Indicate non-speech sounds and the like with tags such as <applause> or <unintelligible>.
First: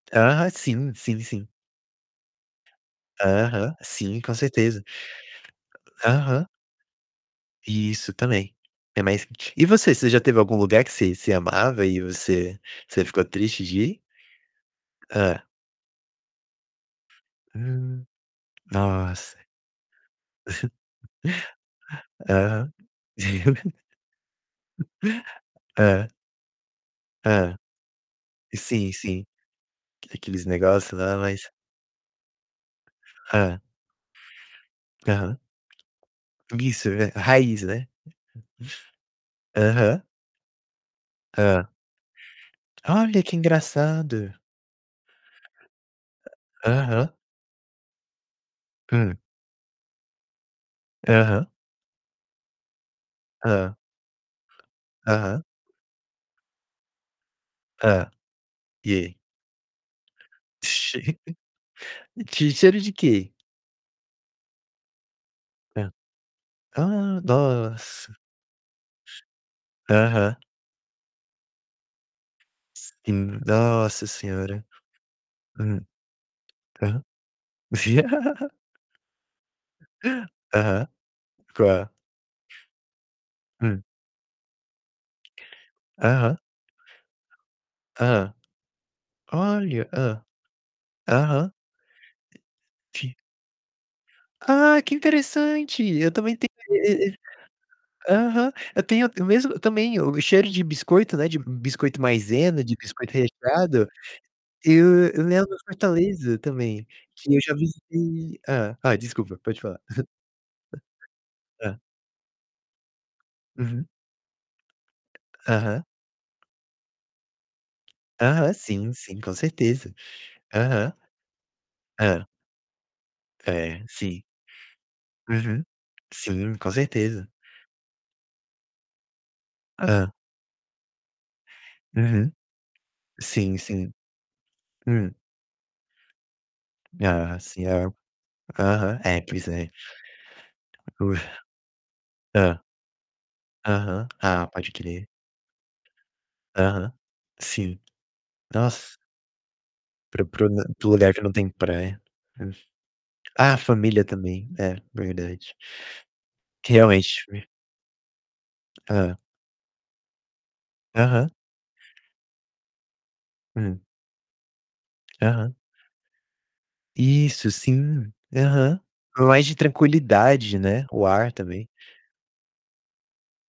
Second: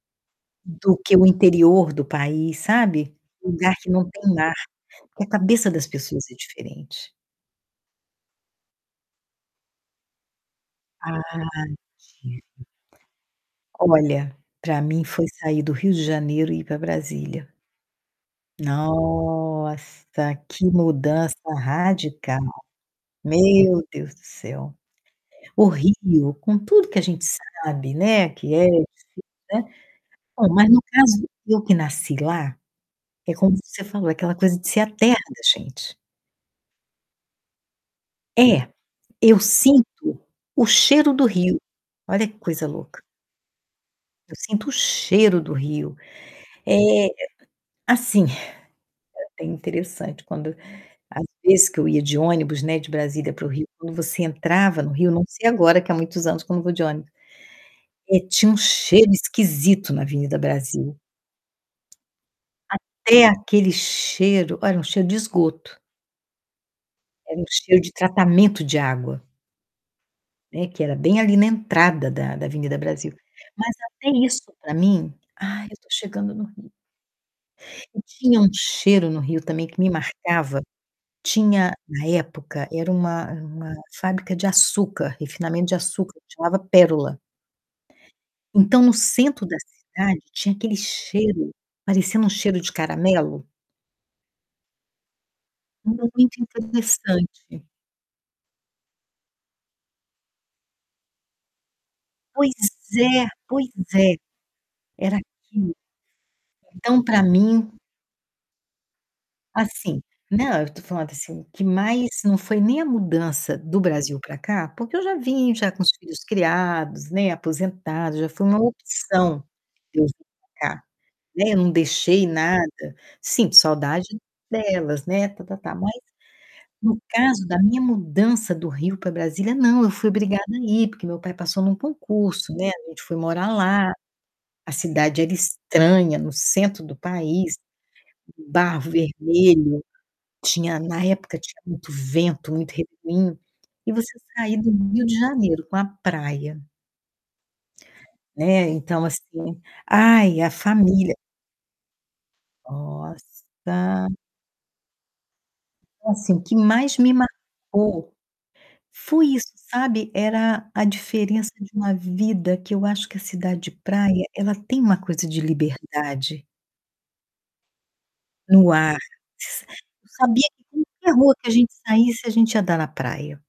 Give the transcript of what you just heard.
Ah, sim, Do que sim, o sim. interior do país, sabe, Aham, lugar que não sim, tem com mar, certeza. que a cabeça das pessoas é Aham. diferente. Isso, também. É, mas, t e você, você já teve algum lugar que Ah, você você amava e você você ficou <unintelligible> triste de ir? Olha, pra mim foi Hã? sair do Rio de Janeiro e ir pra Brasília. Hum. Nossa. Nossa, que mudança <chuckles> radical! Aham. Meu Deus do céu. <laughs> O Hã. Rio, com tudo que a gente Hã. sabe, né, que é Sim, difícil, sim. né, Aque aqueles bom, mas no negócio lá, caso, mas eu que nasci lá, é como Hã. você falou, aquela coisa de ser a terra Aham, da gente. Isso, é ver raiz, né. É, eu <chuckles> Aham. sinto o cheiro do Rio. Hã. Olha que coisa louca. Olha, que engraçado! Eu sinto o cheiro do Rio. Eh eh Aham. eh, assim, é Hã. até interessante quando às Aham. vezes que eu ia de ônibus, né, de Brasília para o Rio, Hã. quando você entrava no Rio, não Aham. sei agora, que há muitos anos que eu não vou de ônibus, Hã. eh, tinha um E cheiro aí? esquisito na Avenida Brasil. <chuckles> Tinha cheiro de Até quê? aquele cheiro olha, um cheiro de esgoto. Hã. Ah, Era um cheiro de nossa! tratamento de água. Aham. Né, que era bem ali na entrada da da Avenida Brasil. Sim Mas nossa até isso Senhora. pra mim, "Ah, eu Hum. tô chegando no Rio". Aham. E tinha um <laughs> cheiro no Rio também que me marcava. Aham. Tinha, Qual? na época, era uma uma Hum. fábrica de açúcar, refinamento de açúcar, Aham. chamava Pérola. Hã. Então, no centro da Olha! cidade, Hã. tinha aquele Aham. cheiro parecendo um cheiro de Ti caramelo. Ah, que interessante! Eu também Muito ten <unintelligible> interessante. Aham. Eu tenho o mesmo também, o cheiro de biscoito, né, de biscoito Pois Maizena, de biscoito é, pois recheado. é. Eu Era eu lembro aquilo. Fortaleza, também, Então, pra que eu já mim visitei Hã. Ah, desculpa, pode falar. Assim, não, eu tô falando, assim, <chuckles> o que Hã. mais não foi nem a mudança do Uhum. Brasil pra cá, porque eu já vim já Aham. com os filhos criados, né, aposentada, já foi Aham, uma sim, sim. Com opção certeza. eu vir pra cá, Aham. né, eu não Hã. deixei nada. Sinto É, saudade sim. delas, né, Uhum. tá-tá-tá. Mas, Sim, com no certeza. caso da minha mudança do Rio pra Brasília, não, eu fui Hã. obrigada a ir, porque meu pai passou num Uhum. concurso, né, a gente foi morar Sim, lá. sim. A Hum. cidade era estranha, no centro do Ah, país, sim, é. barro Aham. É, pois é. vermelho. Tinha, na época, tinha muito <unintelligible> vento, Hã. muito refrim. E Aham. você Ah, sair pode do Rio crer. de Janeiro com a praia Aham. Sim. Né, Nossa! então, assim: Pro "Ai, pro a na para o lugar família." que não tem praia. Hum. Ah, família Nossa também. É, verdade. Então, assim, o que mais me Realmente, v marcou Hã. foi isso, sabe. Era a Aham. diferença de uma vida, que eu acho que a cidade de Hum. praia, ela tem uma coisa de Aham. liberdade Isso, sim. no Aham. ar. Mais de S eu sabia tranquilidade, que né, o qualquer ar rua que a também. gente saísse, a gente ia dar na praia